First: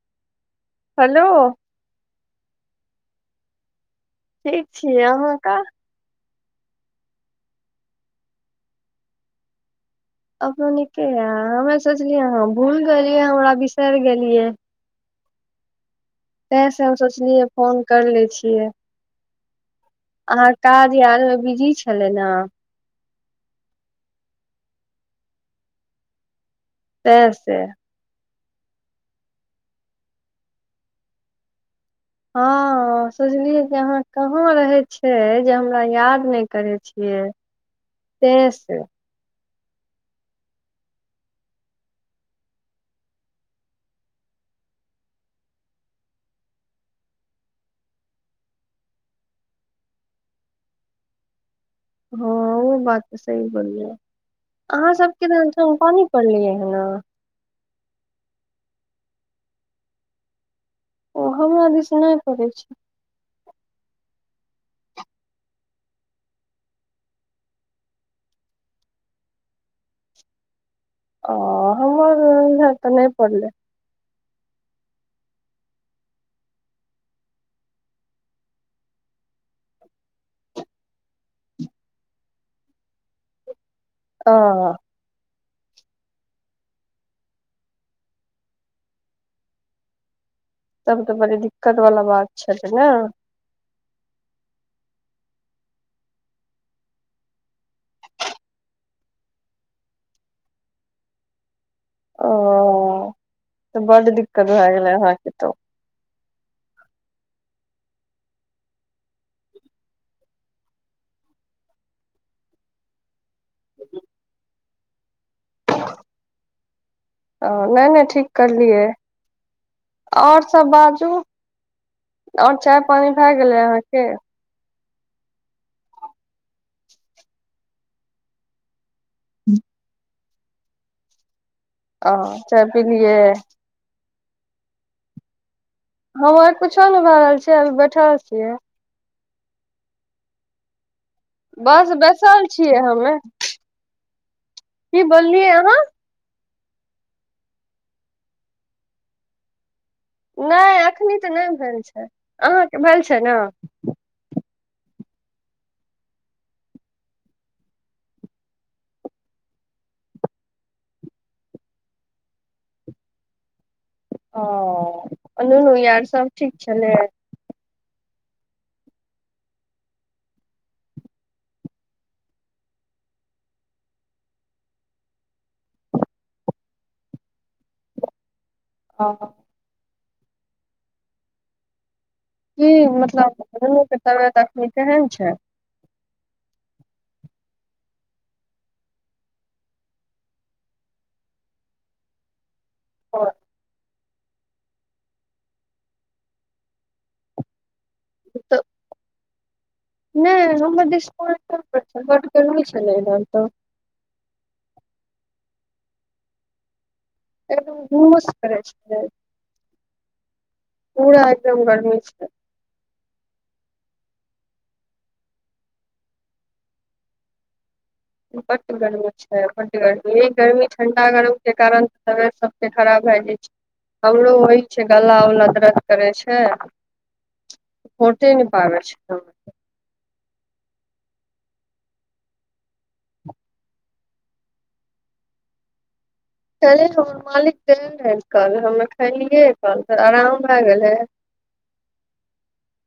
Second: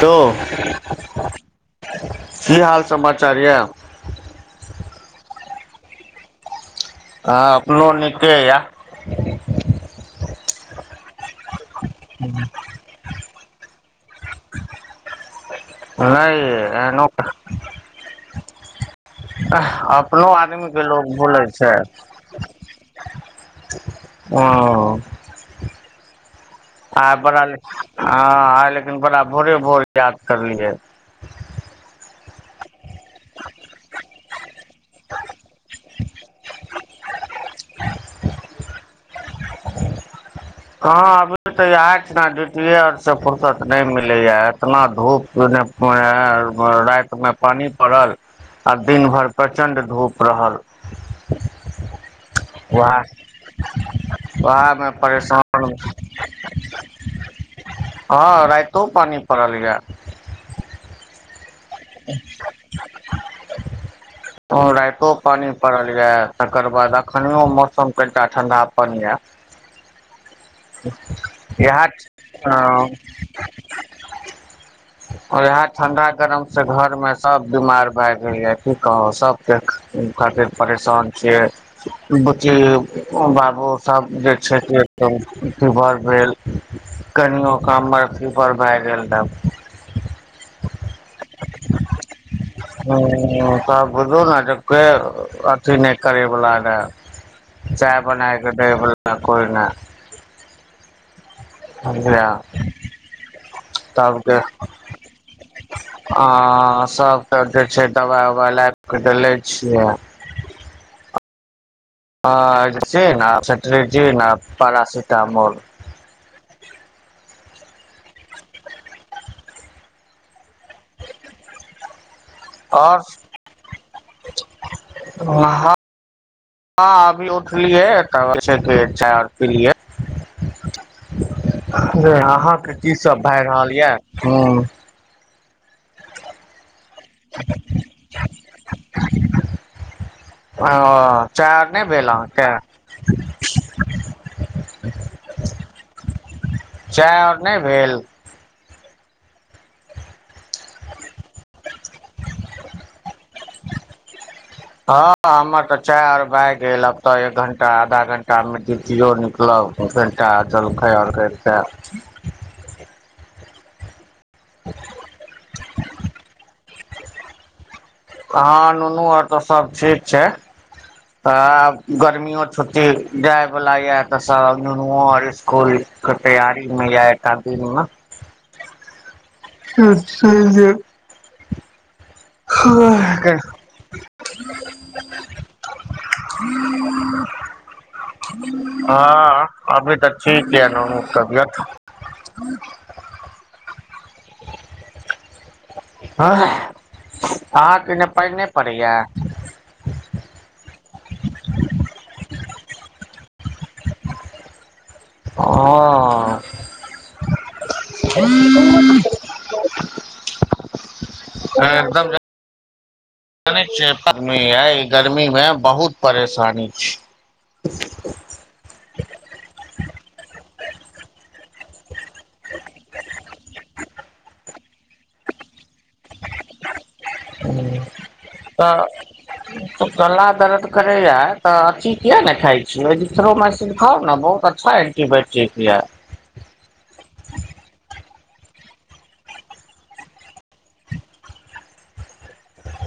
द [unintelligible] hello. की हाल समाचार या। ठीक छीय, अहाँ काॅ। हँ अपनो नीकें या। अपनो नीकें येँ, हमरा सोचलियै अहाँ भूल गेलियै हमरा बिसेर गेलियै। त हय। तैं सब सॅ सोचलियै फोन कर ले छियै। अपनों अहाँ आदमी के काज लोक आर मे भुलै बिजी छैय। छलै ने अओंऽ आय तैं बड़ा ले से हँ, आय लेकिन बड़ा भोरे -भोरे याद करलियै। हँ सोझलियै जे अहाँ कहाँ रहै छियै जें हमरा याद नहि करें छी। किया, तेँ से। कहाँ अभी तऽ इहें बाद डूटीए आओर सब फुुरसत नहि मिलैया, एतना धूप नेए पडै है पड़ल, राति में पानी पड़ल, आ दिन भरि प्रचंड धूप रहल। हँ उ बात तऽ वएह सही बोललियै है, वएह मे अहाँ सबके धान परेशान छौ पानी पड़लैया अहिना। हँ रातिओं पानि पड़ल या। ओ हमरा दिस नहि परै छै। हँ रातिओ पानी पड़ल ये, तकर बाद अखनियों मौसम करिटा ठन्डापन ये। अ इएह हम्मर इहाँ तऽ नहि इएह पड़ले। आओर इहै ठन्डा गरम सेँ घर में सब बीमार भय गेलैया, पी क सब कियाक उ खातिर परेशान छियै, बुचि लेब ओ बाबू तब जें छैय आ सें एक टम फिवर भेल। कनिऔं केँ हम्मर फिभर भऽ गेल तब। तब त बड़ी दिक्कत बला बात छलै नैए। हुं तब। बुझू नें जे के अथी नहि करैबला रहय। चाय बनाय के दैय बला कोइ नहि। बझलौ, ओ तऽ बड तबके। दिक्कत भए गेलै अहाँके तऽ आँ--सभ तँ जें छै, दवाइ उवाइ लाबि कऽ देलै छियै। अँ ए जे छै ना सेटरिजीन आओर पारासिटामोल। ओऽ नहि -नहि ठीक करलियैये। और सब बाजू, और चाय आओर पानी भऽ गेलै अहाँकेँ। हँ -हँ अभी उठलियै। तब, सभे चाय और पीलियै। ओ चाय अहाँके की पिलियै सब भऽ रहल ये, हुँ हमर किछो नहि भऽ रहल अछि, अभी बैठल छियै। ओंऽ। बस बैसल छियै हम, की बोललियै अहाँ। चाय और नहि भेल। नहि एखन तऽ नहि भेल छै, अहाँके भेल छै ने। हँ हमर तऽ चाय आय भऽ गेल अब तऽ एक घण्टा आधा घण्टा मेँ ड्युटियों निकलब। कनिटा जलखै और भेटितयऽ। ओ ननू यार सब ठीक छलै। अहां, नुनू आर तऽ सब ठीक छैय। हां, गर्मियो छुट्टी जाय वाल ये त सब नुनु और इसकुल तैयारी मे ये एकाध दिनमे। हां। त स जे [unintelligible] कि हँ मतलब नुनु के तबियत अखैन केहन छै? [unintelligible] हँ, अभी तऽ ठीक ये नुनु के तबियत। हँ। [unintelligible] हां, अहाँके ने पानि नै तऽ पड़ैये। नहि हमरा दिस पानि नै परैये, बड गरमी छलै इमहर त। हां। एकदम उमस करै छै, पूरा एकदम गर्मी छै। [inaudible] सुनै छियै पद्मी यै, ई गर्मीमे बहुत परेशानी छै। बड गरमी छै, बड गर्मी, गर्मी ठंडा गरम के कारण तबियत सबके खराब भ जाइ छै। हमरो होइ छै गला उला दरद। करै छै, खोटे न पाबे तऽ छियै हम। गला दर्द करैये तऽ अथि किया ने खाइ छी [unintelligible] खाउ ने बहुत अ फाइन के एन्टीबायोटिक ये। कहले हमर मालिक रहे कल हम खेलियै कल त आराम भए गेल हे।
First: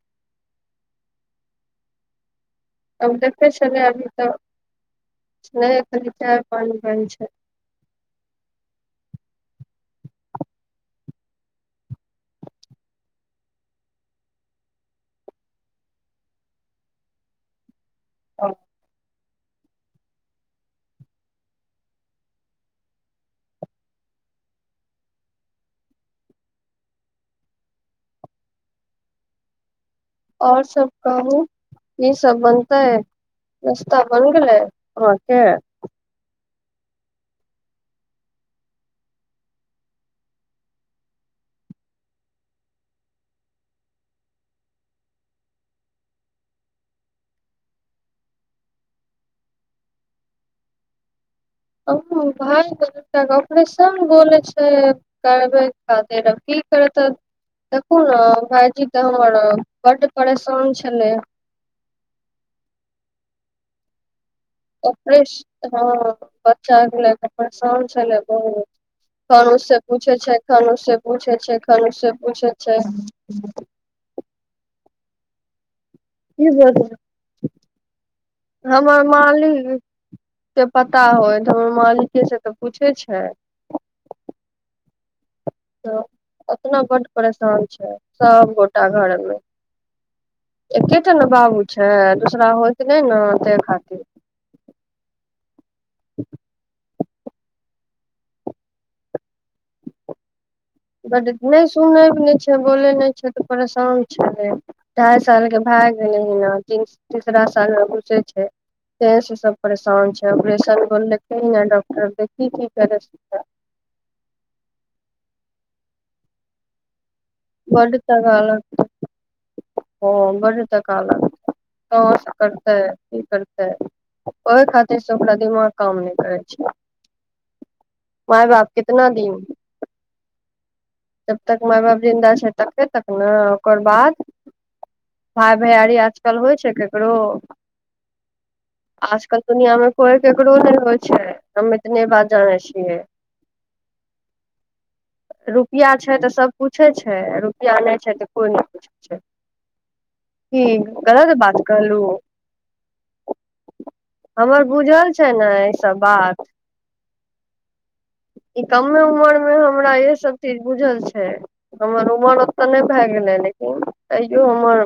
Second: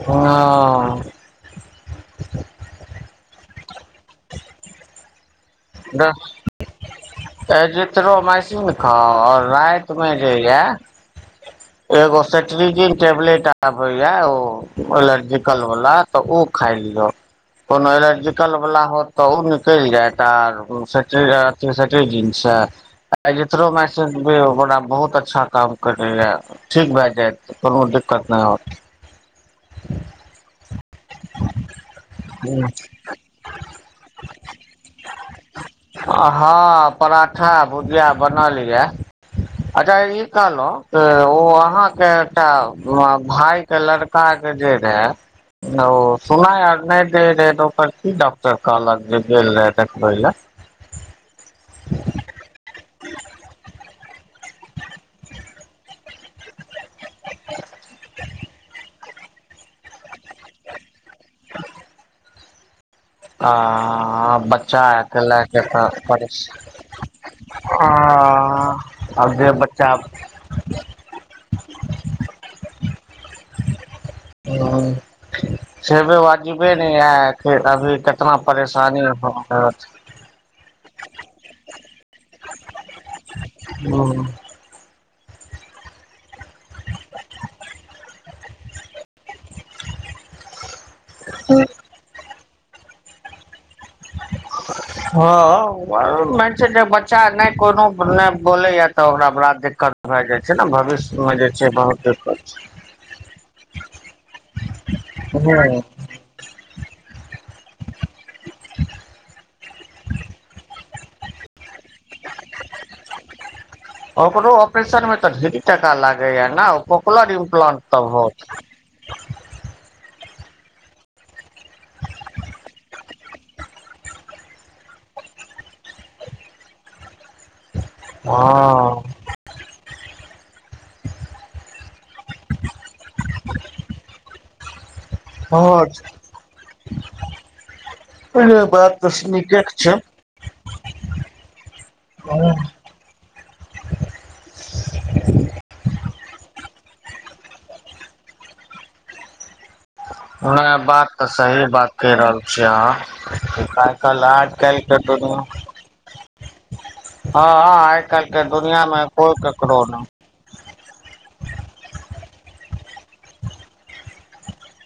हां। अब देखतै छलियै अभी तऽ नै अभी चाय पानी भरि छै। एजिथरो माएसीन खाउ और राति मे जे या एगो सेटरीजिन टेबलेट आबे या ओ एलर्जिकल वला तऽ ओ खाइयौ ओना एलर्जिकल बला होत त ओ निकेल जायत आर सेटरीजीन से। एजिथरोमाइसीन भी बड़ा बहुत अच्छा काम करै ये। ठीक भए जाएत, कोनो दिकत नै होत। और सब। कहू की सब होत बनतै, नस्ता बनि गेलै अहाँके। हाँ पराठा-भुजिया बनल या। अच्छा ई कहलौ उ अहाँके एकटा भाय के लड़ का जे रहा। ओ सुनाय आर नै दे रहे तऽ ओकर की डॉक्टर कहलक जे गेल रहाए देखबै लाए? अभी तो भाई के बेटा कऽ ऑपरेशन बोले छै। करबै करते तब की करतै। देखु नऽ भाईजी तऽ हमर बड्ड परेशान छलै। [inaudible] आँआँ बच ओपरेश, हाँ बच्चा भेले त परेशान छलै बहुत। आब जे कनु-से बच्चा पूछे छै, कनु से पूछे छै, कनु से पूछे छै। ओ सेबे की वाजिबे बतबै नै हात [unintelligible] एक दा भी। ऐतना परेशानी में परल छी। से पता होयत हमर मालिके से त पूछे छै। हाँ। तऽ ओतना बड परेशान छै सबगोटा घरमे। एकेटा नऽ बाबू छै दूसरा होएत नै नऽ तैए खातिर। हँ, छै जे बच्चा नहि कोनो नहि बोलैय तऽ ओकरा बड़ा दिक्कत भए जाइ छै ने भ बड नहि सुनय नहि छै, बोलै नहि छै, तऽ परेशान छले। ढ़ाइ साल के छै भै गेलै हिना तीन तीसरा साल मे घुसे छै, तै से सब परेशान छै ऑपरेशन बोललके डॉक्टर देखी कि करै ओकरो ऑपरेशन मे तऽ ढेरी टाका लागे या ने इम्प्लांट बड तऽ टका होत लगत ओ बड टका लगत। कहां स करतै, कि करतै? ओहि खातिर से ओकरा दिमाग काम नहि करै छै। माय बाप कितना दिन? जब तक माइ बाप जिन्दा छै, तबे तक ने ओकर बाद? भाय भैयारी हँ आजकल होइ छै ककरो बात तऽ आजकल नीके दुनिया मे छै कोई केकरो नहि होइ छै हम इतने बात जानै छियै। रुपआ छै तऽ सब पूछै छै, रुपैआ नहि छै तऽ कोइ नहि पूछै छै। की न बात ते गलत सही बात कहलू कह रहल छी अहाँ क आज हमर काइल के बुझल छै दुनिया ने ईसब बात हँ अं अए कलके ई कमे दुनियामे कोइ उमर मे ककरो हमरा नहि। इहे सब चीज बुझल छै। हमर उमर ओतऽ नहि भए गेलै, लेकिन तैयो हमर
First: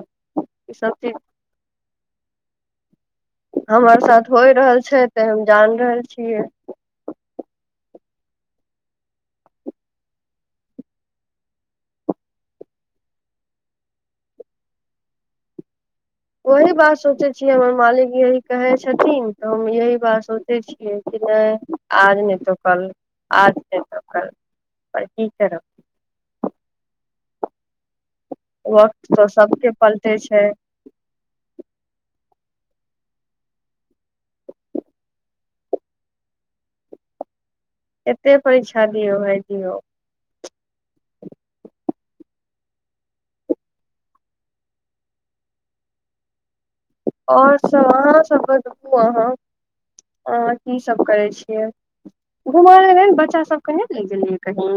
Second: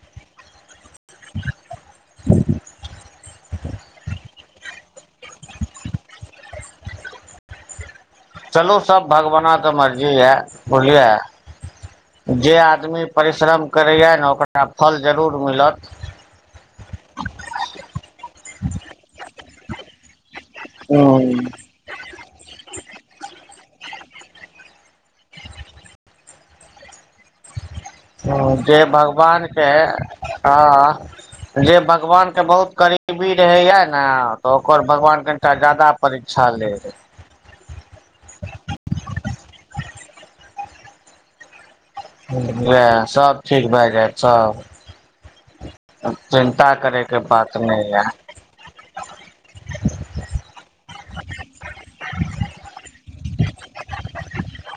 ईसभ चीज [inaudible] हमर साथ होइ रहल छै, तऽ हम जान रहल छियै। चलू सब भगवान तऽ मर्जी यऽ, बुझलियै? जे आदमी परिश्रम करैए ने ओकरा ट फल जरूर मिलत। ओही बात सोचै छियै, हमर मालिक यही कहै छथिन तऽ हम यही बात सोच छियै, कि नहि आज नहि तऽ कल आज नहि तऽ कल पर की करब। जे वक्त तो भगवानके सबके पलटे छै आहाँ जे भगवानके बहुत करीबी रहैया ने तऽ ओकर भगवान कनिटा जादा परीक्षा लै रहै। केते परीक्षा दिऔ भाईजी यौ। वेएह सब ठीक भए जायत सब। चिन्ता करे के बात आओर सब नहि य आहा सब बाजू अहाँ, अहाँ की सब करै छियै घुम लेल बच्चा सब कनेक लैग गेलीए कही।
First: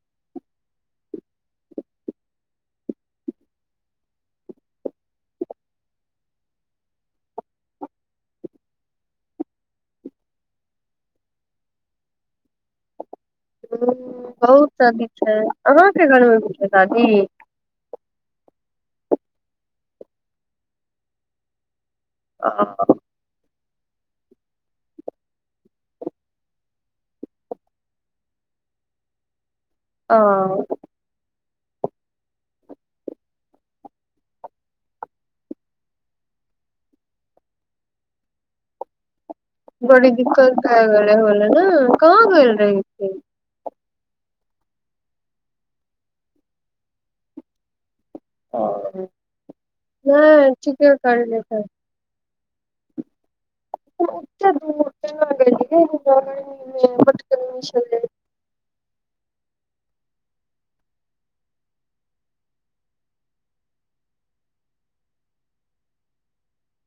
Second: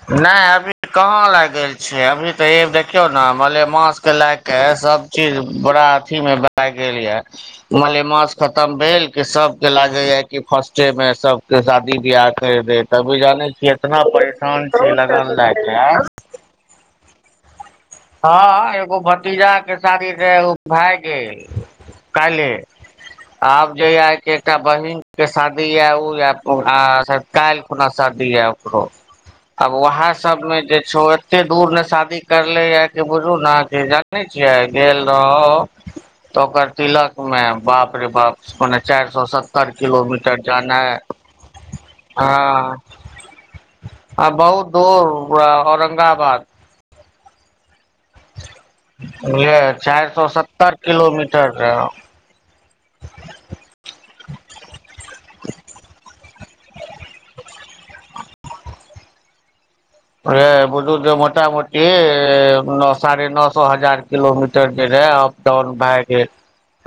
नैय अभी कहाँ लाग गेल छै अभी तऽ ए देखियौ ने मलेमासके लाग के सब चीज बरा अथी मे भए गेल ये। मलेमास खतम भेल कि सभके लागे या कि फर्स्टे मे सब शादी बियाह कैर दे तभी जाने छियै इतना परेशान। बहुत छियै शादी लगन छै। लए अहाँ के घरमे भी छैे शादी? हँ एगो भतीजा के सादी रहे ओ भाय के। अ काइल्हे। आब जे ये कि एकटा बहिन के शादी ये, उ ये आ काइल अपना शादी ये ओकरो। [inaudible] अब वहां सब में जे छो एते दूर ने शादी करले ये। जे बुझू ना कि जानै छियै गेल रहौ। तऽ ओकर तिलकमे बाप रे बाप पोने चैर सौ स [unintelligible] बड़ी किलोमीटर दिक्कत भए जानाय गेलै होले ने ह। आ कहाँ गेल रही बहुत दूर औरंगाबाद ओ बुलिए चैरसो नहि सत्तर ठीके करले किलोमीटर तऽ रह उतेक दूर [unintelligible] [unintelligible] छलै अे बुझू जे मोटा मोटी न साढ़े नसो हजार किलोमीटर जे रहै डाउन भए गेल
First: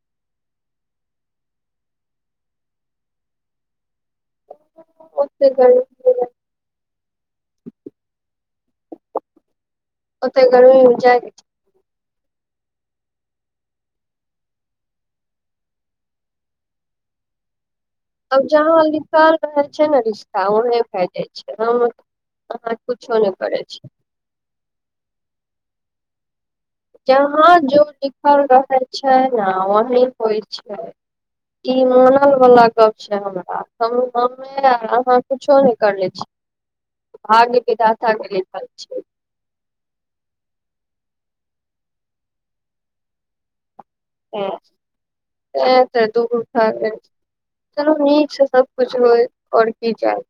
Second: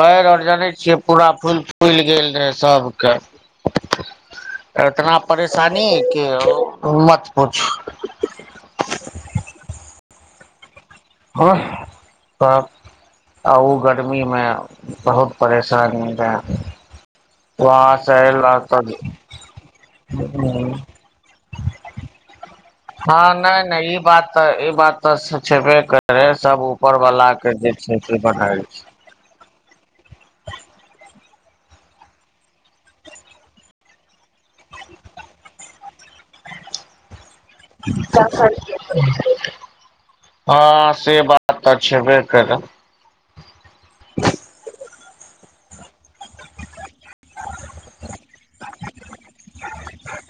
पैर आऔर जानै छियै, पूरा फूल फूलि गेल रहे सबके। [inaudible] एतना ओते परेशानी गर्मी कि मत पूछू। ओते गर्मी में जाय [unintelligible] आ ओ गर्मीमे बहुत परेशानी रहै। वास आब जहाँ लिखल रहै छै ने रिश्ता ओहे भेए जाइ छै। हम अह हँ नै - नै इ बात तऽ इ बात तऽ छेबे करे सब उपरवला के जहाँ जे जो छै से लिखल बनाइ रहे छै। छै न वही होइ छै। इ मानल वाला गप छै, हमरा हमु अहा कुछो ने करले छी, भाग्य विधाता के छै लिखल छै। हँ से बात तऽ छेबे करै। ए त दूबर खाके [unintelligible] चलू नीक से सब कुछ होय, और की चाहि।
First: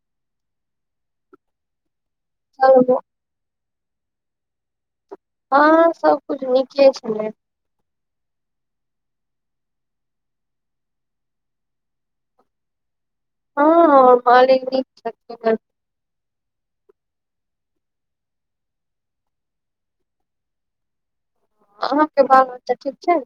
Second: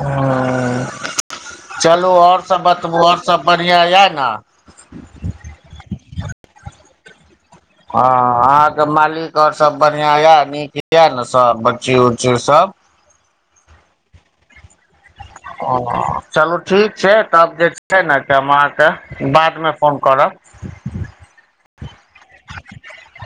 ह चलू आओर सब चलू बतबू आओर सब बढ़ियां एहे न हँ सबकुछ नीके छै हँ अहांके मालिक और सब बढ़ियां ये नीक ये ने सब बच्ची उच्ची सब हँ हॅं [inaudible] ह चलू ठीक छै तब जे छै ने हम अहाँके बादमे फोन करब। अहों के बाल बच्चा ठीक छत।